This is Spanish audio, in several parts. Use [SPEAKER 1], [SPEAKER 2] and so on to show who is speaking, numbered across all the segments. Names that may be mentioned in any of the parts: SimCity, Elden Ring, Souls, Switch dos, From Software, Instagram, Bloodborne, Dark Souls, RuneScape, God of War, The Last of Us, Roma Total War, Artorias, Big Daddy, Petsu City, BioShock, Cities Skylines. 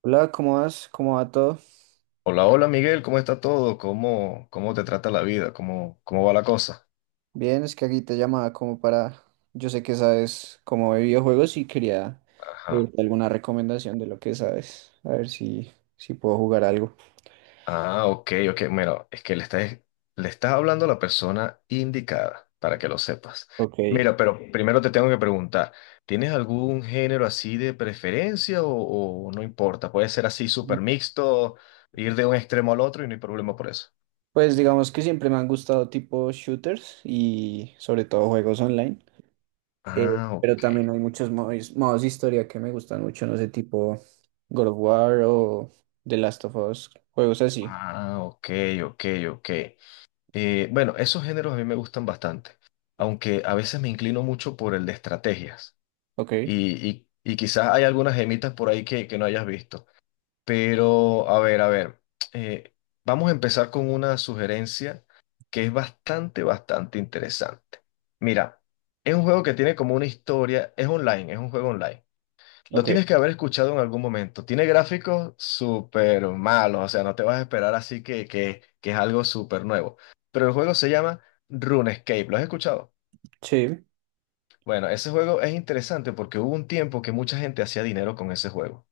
[SPEAKER 1] Hola, ¿cómo vas? ¿Cómo va todo?
[SPEAKER 2] Hola, hola Miguel, ¿cómo está todo? ¿Cómo te trata la vida? ¿Cómo va la cosa?
[SPEAKER 1] Bien, es que aquí te llamaba como para... Yo sé que sabes cómo de videojuegos y quería
[SPEAKER 2] Ajá.
[SPEAKER 1] pedirte alguna recomendación de lo que sabes. A ver si puedo jugar algo.
[SPEAKER 2] Ah, ok, ok. Mira, es que le estás hablando a la persona indicada, para que lo sepas.
[SPEAKER 1] Ok.
[SPEAKER 2] Mira, pero primero te tengo que preguntar, ¿tienes algún género así de preferencia o no importa? Puede ser así súper mixto, ir de un extremo al otro y no hay problema por eso.
[SPEAKER 1] Pues digamos que siempre me han gustado tipo shooters y sobre todo juegos online. Eh,
[SPEAKER 2] Ah,
[SPEAKER 1] pero
[SPEAKER 2] ok.
[SPEAKER 1] también hay muchos modos de historia que me gustan mucho, no sé, tipo God of War o The Last of Us, juegos así.
[SPEAKER 2] Ah, ok, ok, ok. Bueno, esos géneros a mí me gustan bastante, aunque a veces me inclino mucho por el de estrategias
[SPEAKER 1] Ok,
[SPEAKER 2] y quizás hay algunas gemitas por ahí que no hayas visto. Pero, a ver, eh, vamos a empezar con una sugerencia que es bastante interesante. Mira, es un juego que tiene como una historia, es online, es un juego online. Lo
[SPEAKER 1] ok.
[SPEAKER 2] tienes que haber escuchado en algún momento. Tiene gráficos súper malos, o sea, no te vas a esperar así que es algo súper nuevo. Pero el juego se llama RuneScape, ¿lo has escuchado?
[SPEAKER 1] Sí,
[SPEAKER 2] Bueno, ese juego es interesante porque hubo un tiempo que mucha gente hacía dinero con ese juego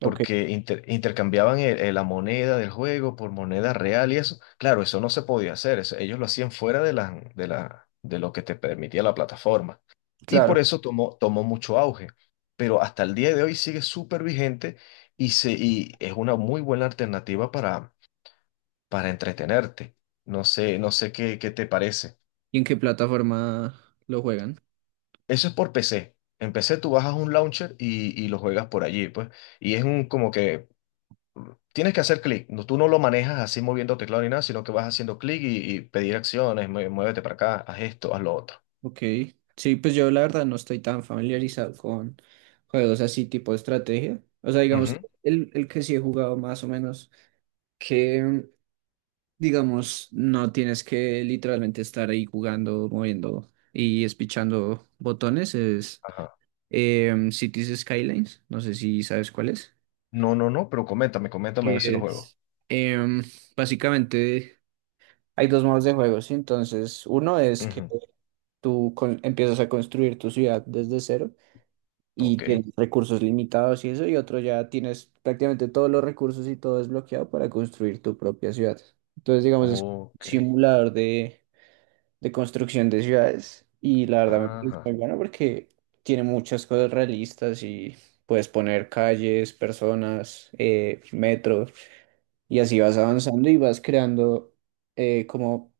[SPEAKER 1] ok,
[SPEAKER 2] porque intercambiaban la moneda del juego por moneda real y eso. Claro, eso no se podía hacer, eso ellos lo hacían fuera de de lo que te permitía la plataforma. Y por
[SPEAKER 1] claro.
[SPEAKER 2] eso tomó mucho auge, pero hasta el día de hoy sigue súper vigente y es una muy buena alternativa para entretenerte. No sé qué te parece.
[SPEAKER 1] ¿Y en qué plataforma lo juegan?
[SPEAKER 2] Eso es por PC. En PC tú bajas un launcher y lo juegas por allí, pues. Y es un como que tienes que hacer clic, no, tú no lo manejas así moviendo teclado ni nada, sino que vas haciendo clic y pedir acciones, muévete para acá, haz esto, haz lo otro.
[SPEAKER 1] Ok. Sí, pues yo la verdad no estoy tan familiarizado con juegos así tipo de estrategia. O sea, digamos,
[SPEAKER 2] Ujú,
[SPEAKER 1] el que sí he jugado más o menos, que digamos, no tienes que literalmente estar ahí jugando, moviendo y espichando botones, es
[SPEAKER 2] ajá.
[SPEAKER 1] Cities Skylines. No sé si sabes cuál es.
[SPEAKER 2] No, no, no, pero coméntame, coméntame a ver si
[SPEAKER 1] Que
[SPEAKER 2] lo juego.
[SPEAKER 1] es, em, básicamente hay dos modos de juego, ¿sí? Entonces, uno es que
[SPEAKER 2] Ujú.
[SPEAKER 1] empiezas a construir tu ciudad desde cero y
[SPEAKER 2] Ok,
[SPEAKER 1] tienes recursos limitados y eso, y otro ya tienes prácticamente todos los recursos y todo desbloqueado para construir tu propia ciudad. Entonces, digamos, es un
[SPEAKER 2] ok,
[SPEAKER 1] simulador de construcción de ciudades y la verdad me parece muy
[SPEAKER 2] ajá.
[SPEAKER 1] bueno porque tiene muchas cosas realistas y puedes poner calles, personas, metros y así vas avanzando y vas creando como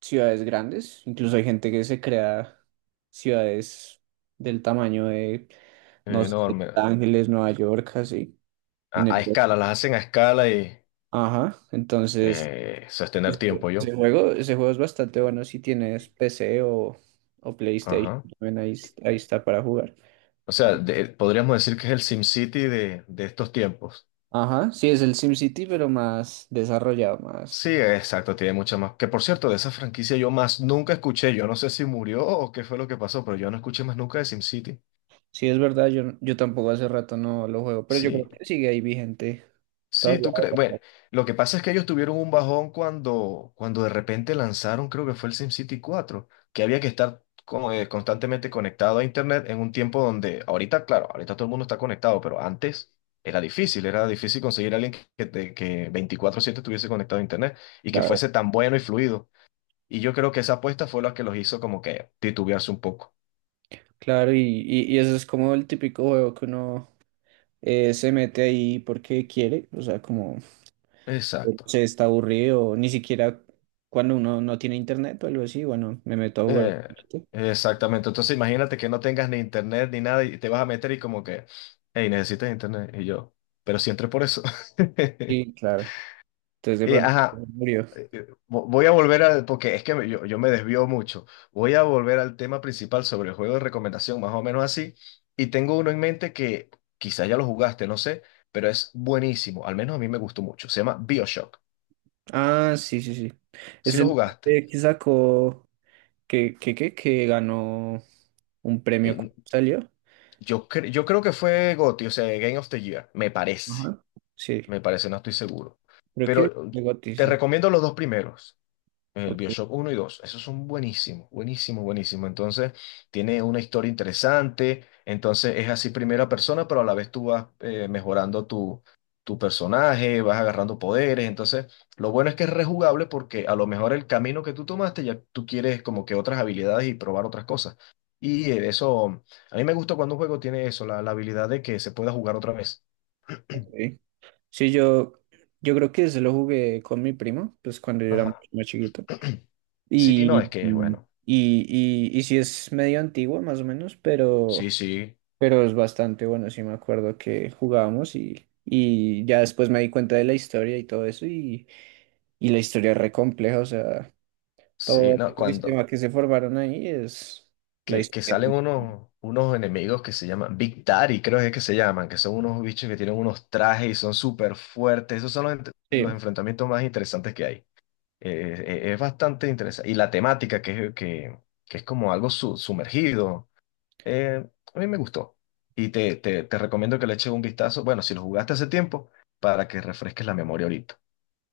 [SPEAKER 1] ciudades grandes. Incluso hay gente que se crea ciudades del tamaño de, no sé, Los
[SPEAKER 2] Enorme.
[SPEAKER 1] Ángeles, Nueva York, así. En
[SPEAKER 2] A
[SPEAKER 1] el...
[SPEAKER 2] escala, las hacen a escala y
[SPEAKER 1] Ajá, entonces
[SPEAKER 2] sostener tiempo yo.
[SPEAKER 1] ese juego es bastante bueno si tienes PC o PlayStation,
[SPEAKER 2] Ajá.
[SPEAKER 1] también ahí, ahí está para jugar.
[SPEAKER 2] O sea, de- podríamos decir que es el SimCity de estos tiempos.
[SPEAKER 1] Ajá, sí, es el SimCity, pero más desarrollado,
[SPEAKER 2] Sí,
[SPEAKER 1] más...
[SPEAKER 2] exacto, tiene mucha más. Que por cierto, de esa franquicia yo más nunca escuché. Yo no sé si murió o qué fue lo que pasó, pero yo no escuché más nunca de SimCity.
[SPEAKER 1] Sí, es verdad, yo tampoco hace rato no lo juego, pero yo
[SPEAKER 2] Sí,
[SPEAKER 1] creo que sigue ahí vigente
[SPEAKER 2] sí,
[SPEAKER 1] todavía.
[SPEAKER 2] tú crees. Bueno, lo que pasa es que ellos tuvieron un bajón cuando de repente lanzaron, creo que fue el SimCity 4, que había que estar como, constantemente conectado a Internet en un tiempo donde, ahorita, claro, ahorita todo el mundo está conectado, pero antes era difícil conseguir a alguien que 24/7 estuviese conectado a Internet y que fuese tan bueno y fluido. Y yo creo que esa apuesta fue la que los hizo como que titubearse un poco.
[SPEAKER 1] Claro, y eso es como el típico juego que uno se mete ahí porque quiere, o sea, como
[SPEAKER 2] Exacto.
[SPEAKER 1] se está aburrido, o ni siquiera cuando uno no tiene internet o algo así, bueno, me meto a jugar.
[SPEAKER 2] Eh,
[SPEAKER 1] ¿Viste?
[SPEAKER 2] exactamente. Entonces imagínate que no tengas ni internet ni nada y te vas a meter y como que, hey, necesitas internet. Y yo, pero si entré por eso.
[SPEAKER 1] Sí, claro. Entonces de
[SPEAKER 2] Y,
[SPEAKER 1] pronto
[SPEAKER 2] ajá,
[SPEAKER 1] murió.
[SPEAKER 2] voy a volver al, porque es que me- yo me desvío mucho. Voy a volver al tema principal sobre el juego de recomendación, más o menos así. Y tengo uno en mente que quizá ya lo jugaste, no sé, pero es buenísimo. Al menos a mí me gustó mucho. Se llama BioShock.
[SPEAKER 1] Ah, sí, sí, sí.
[SPEAKER 2] Si
[SPEAKER 1] Ese
[SPEAKER 2] lo jugaste.
[SPEAKER 1] que sacó, que ganó un premio,
[SPEAKER 2] Eh,
[SPEAKER 1] ¿cómo salió?
[SPEAKER 2] Yo creo que fue GOTY, o sea, Game of the Year,
[SPEAKER 1] Ajá. Sí,
[SPEAKER 2] me parece, no estoy seguro.
[SPEAKER 1] creo
[SPEAKER 2] Pero
[SPEAKER 1] que de Gotti,
[SPEAKER 2] te
[SPEAKER 1] sí.
[SPEAKER 2] recomiendo los dos primeros. El
[SPEAKER 1] Ok,
[SPEAKER 2] BioShock uno y 2 esos son buenísimos, buenísimos, buenísimos. Entonces, tiene una historia interesante. Entonces, es así primera persona, pero a la vez tú vas mejorando tu personaje, vas agarrando poderes. Entonces, lo bueno es que es rejugable porque a lo mejor el camino que tú tomaste ya tú quieres como que otras habilidades y probar otras cosas. Y a mí me gusta cuando un juego tiene eso, la habilidad de que se pueda jugar otra vez.
[SPEAKER 1] ok. Sí, yo, yo creo que se lo jugué con mi primo, pues cuando yo era mucho
[SPEAKER 2] Ajá.
[SPEAKER 1] más chiquito.
[SPEAKER 2] Sí, no, es
[SPEAKER 1] Y,
[SPEAKER 2] que, es
[SPEAKER 1] y,
[SPEAKER 2] bueno,
[SPEAKER 1] y sí es medio antiguo, más o menos,
[SPEAKER 2] sí, sí,
[SPEAKER 1] pero es bastante bueno. Sí me acuerdo que jugábamos y ya después me di cuenta de la historia y todo eso. Y la historia es re compleja, o sea,
[SPEAKER 2] sí,
[SPEAKER 1] todo
[SPEAKER 2] no,
[SPEAKER 1] el
[SPEAKER 2] cuando,
[SPEAKER 1] sistema que se formaron ahí es la
[SPEAKER 2] que
[SPEAKER 1] historia.
[SPEAKER 2] salen unos enemigos que se llaman Big Daddy, creo que es que se llaman, que son unos bichos que tienen unos trajes y son súper fuertes. Esos son los, ent- los
[SPEAKER 1] Sí,
[SPEAKER 2] enfrentamientos más interesantes que hay. Es bastante interesante. Y la temática, que es como algo sumergido, eh, a mí me gustó. Y te recomiendo que le eches un vistazo, bueno, si lo jugaste hace tiempo, para que refresques la memoria ahorita.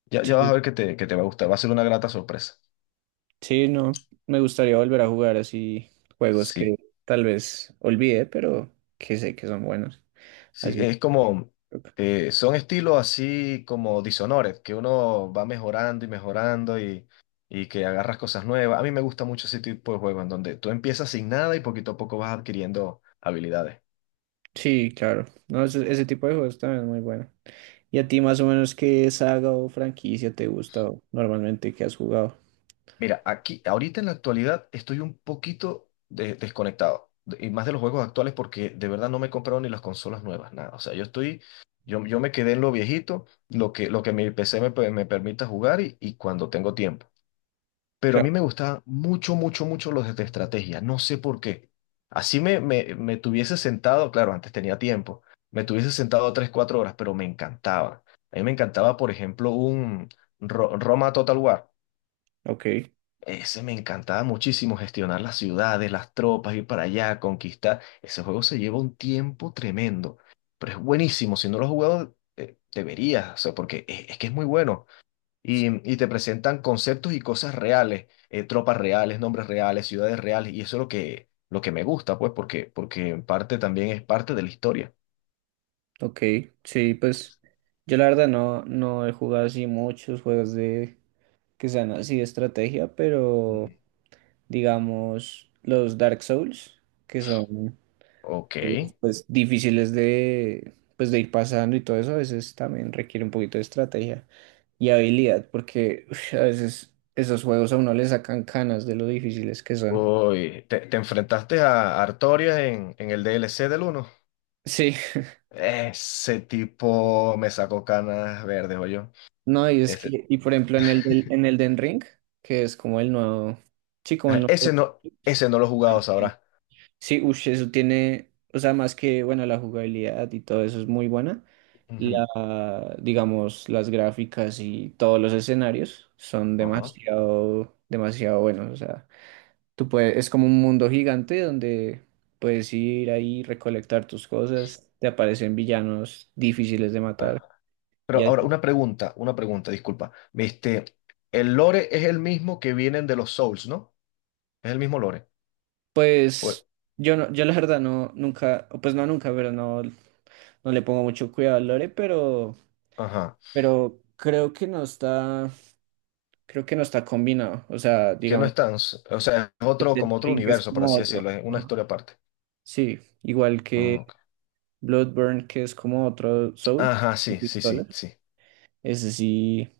[SPEAKER 2] Ya vas
[SPEAKER 1] sí,
[SPEAKER 2] a ver que te va a gustar, va a ser una grata sorpresa.
[SPEAKER 1] sí, no, me gustaría volver a jugar así juegos que
[SPEAKER 2] Sí.
[SPEAKER 1] tal vez olvidé, pero que sé que son buenos.
[SPEAKER 2] Sí,
[SPEAKER 1] Así.
[SPEAKER 2] es como, son estilos así como disonores, que uno va mejorando y mejorando y que agarras cosas nuevas. A mí me gusta mucho ese tipo de juego en donde tú empiezas sin nada y poquito a poco vas adquiriendo habilidades.
[SPEAKER 1] Sí, claro. No, ese tipo de juegos también es muy bueno. ¿Y a ti más o menos qué saga o franquicia te gusta o normalmente que has jugado?
[SPEAKER 2] Mira, aquí, ahorita en la actualidad estoy un poquito desconectado, de- y más de los juegos actuales porque de verdad no me he comprado ni las consolas nuevas, nada. O sea, yo estoy, yo me quedé en lo viejito, lo que mi PC me, pe- me permita jugar y cuando tengo tiempo. Pero a
[SPEAKER 1] Claro.
[SPEAKER 2] mí me gustaban mucho los de estrategia, no sé por qué. Así me tuviese sentado, claro, antes tenía tiempo, me tuviese sentado tres, cuatro horas, pero me encantaba. A mí me encantaba, por ejemplo, un Roma Total War.
[SPEAKER 1] Ok,
[SPEAKER 2] Ese me encantaba muchísimo, gestionar las ciudades, las tropas, ir para allá, conquistar. Ese juego se lleva un tiempo tremendo, pero es buenísimo. Si no lo has jugado, deberías, o sea, porque es que es muy bueno. Y te presentan conceptos y cosas reales, tropas reales, nombres reales, ciudades reales, y eso es lo que me gusta, pues, porque en parte también es parte de la historia.
[SPEAKER 1] ok. Sí, pues yo la verdad no he jugado así muchos juegos de que sean así de estrategia, pero
[SPEAKER 2] Ujú.
[SPEAKER 1] digamos los Dark Souls, que son
[SPEAKER 2] Ok.
[SPEAKER 1] pues difíciles de, pues, de ir pasando y todo eso, a veces también requiere un poquito de estrategia y habilidad, porque uf, a veces esos juegos a uno le sacan canas de lo difíciles que son.
[SPEAKER 2] Uy, te enfrentaste a Artorias en el DLC del uno.
[SPEAKER 1] Sí,
[SPEAKER 2] Ese tipo me sacó canas verdes, yo.
[SPEAKER 1] no, y es
[SPEAKER 2] Ese,
[SPEAKER 1] que, y por ejemplo en el, en el Den Ring, que es como el nuevo, sí, como el nuevo,
[SPEAKER 2] ese no lo he jugado, sabrá.
[SPEAKER 1] sí, ush, eso tiene, o sea, más que, bueno, la jugabilidad y todo eso es muy buena.
[SPEAKER 2] Ujú.
[SPEAKER 1] La, digamos, las gráficas y todos los escenarios son demasiado, demasiado buenos. O sea, tú puedes, es como un mundo gigante donde puedes ir ahí, recolectar tus cosas, te aparecen villanos difíciles de matar.
[SPEAKER 2] Ajá.
[SPEAKER 1] Y
[SPEAKER 2] Pero ahora
[SPEAKER 1] así,
[SPEAKER 2] una pregunta, disculpa. Este, el lore es el mismo que vienen de los Souls, ¿no? Es el mismo lore. O-
[SPEAKER 1] pues, yo la verdad no, nunca, pues no nunca, pero no, no le pongo mucho cuidado al lore,
[SPEAKER 2] ajá.
[SPEAKER 1] pero creo que no está. Creo que no está combinado. O sea,
[SPEAKER 2] Que no
[SPEAKER 1] digamos,
[SPEAKER 2] están, s- o sea, es
[SPEAKER 1] el
[SPEAKER 2] otro,
[SPEAKER 1] del
[SPEAKER 2] como otro
[SPEAKER 1] Ring es
[SPEAKER 2] universo, por
[SPEAKER 1] como
[SPEAKER 2] así
[SPEAKER 1] otro.
[SPEAKER 2] decirlo, es una
[SPEAKER 1] Ajá.
[SPEAKER 2] historia aparte.
[SPEAKER 1] Sí, igual
[SPEAKER 2] Ah,
[SPEAKER 1] que
[SPEAKER 2] ok.
[SPEAKER 1] Bloodburn, que es como otro Soul,
[SPEAKER 2] Ajá,
[SPEAKER 1] con
[SPEAKER 2] sí, sí,
[SPEAKER 1] pistola.
[SPEAKER 2] sí, sí.
[SPEAKER 1] Ese sí,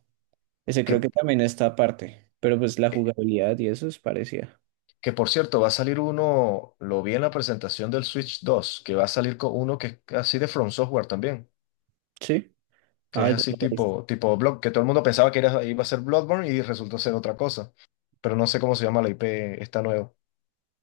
[SPEAKER 1] ese
[SPEAKER 2] Que,
[SPEAKER 1] creo que también está aparte. Pero pues la
[SPEAKER 2] eh,
[SPEAKER 1] jugabilidad y eso es parecida.
[SPEAKER 2] que por cierto, va a salir uno, lo vi en la presentación del Switch dos que va a salir con uno que es así de From Software también,
[SPEAKER 1] Sí.
[SPEAKER 2] que
[SPEAKER 1] Ah,
[SPEAKER 2] es
[SPEAKER 1] ese
[SPEAKER 2] así
[SPEAKER 1] no lo he visto.
[SPEAKER 2] tipo Blood, que todo el mundo pensaba que era, iba a ser Bloodborne y resultó ser otra cosa. Pero no sé cómo se llama la IP, está nueva.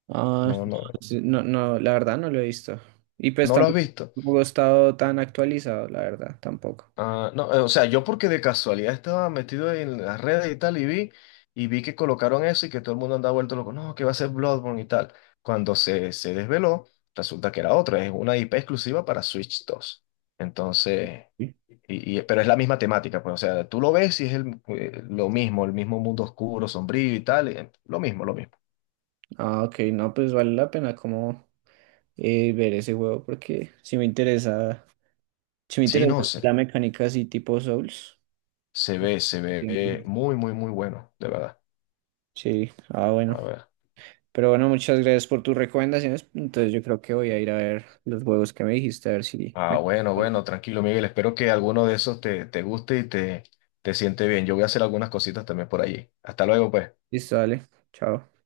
[SPEAKER 1] Ah,
[SPEAKER 2] No, no,
[SPEAKER 1] sí, no, no, la verdad no lo he visto. Y pues
[SPEAKER 2] no lo has visto.
[SPEAKER 1] tampoco he estado tan actualizado, la verdad, tampoco.
[SPEAKER 2] Ah, no, o sea, yo porque de casualidad estaba metido en las redes y tal y vi que colocaron eso y que todo el mundo andaba vuelto loco, no, que va a ser Bloodborne y tal. Cuando se desveló, resulta que era otra, es una IP exclusiva para Switch dos. Entonces,
[SPEAKER 1] Sí.
[SPEAKER 2] pero es la misma temática, pues, o sea, tú lo ves y es el, lo mismo, el mismo mundo oscuro, sombrío y tal, y, lo mismo, lo mismo.
[SPEAKER 1] Ah, ok, no, pues vale la pena como ver ese juego porque sí me interesa. Si me
[SPEAKER 2] Sí,
[SPEAKER 1] interesa
[SPEAKER 2] no
[SPEAKER 1] así
[SPEAKER 2] sé,
[SPEAKER 1] la mecánica así tipo Souls.
[SPEAKER 2] se ve
[SPEAKER 1] Entiendo.
[SPEAKER 2] muy bueno, de verdad.
[SPEAKER 1] Sí, ah, bueno.
[SPEAKER 2] A ver.
[SPEAKER 1] Pero bueno, muchas gracias por tus recomendaciones. Entonces yo creo que voy a ir a ver los juegos que me dijiste, a ver si
[SPEAKER 2] Ah,
[SPEAKER 1] me...
[SPEAKER 2] bueno, bueno, tranquilo, Miguel. Espero que alguno de esos te guste y te siente bien. Yo voy a hacer algunas cositas también por allí. Hasta luego, pues.
[SPEAKER 1] Listo, dale. Chao.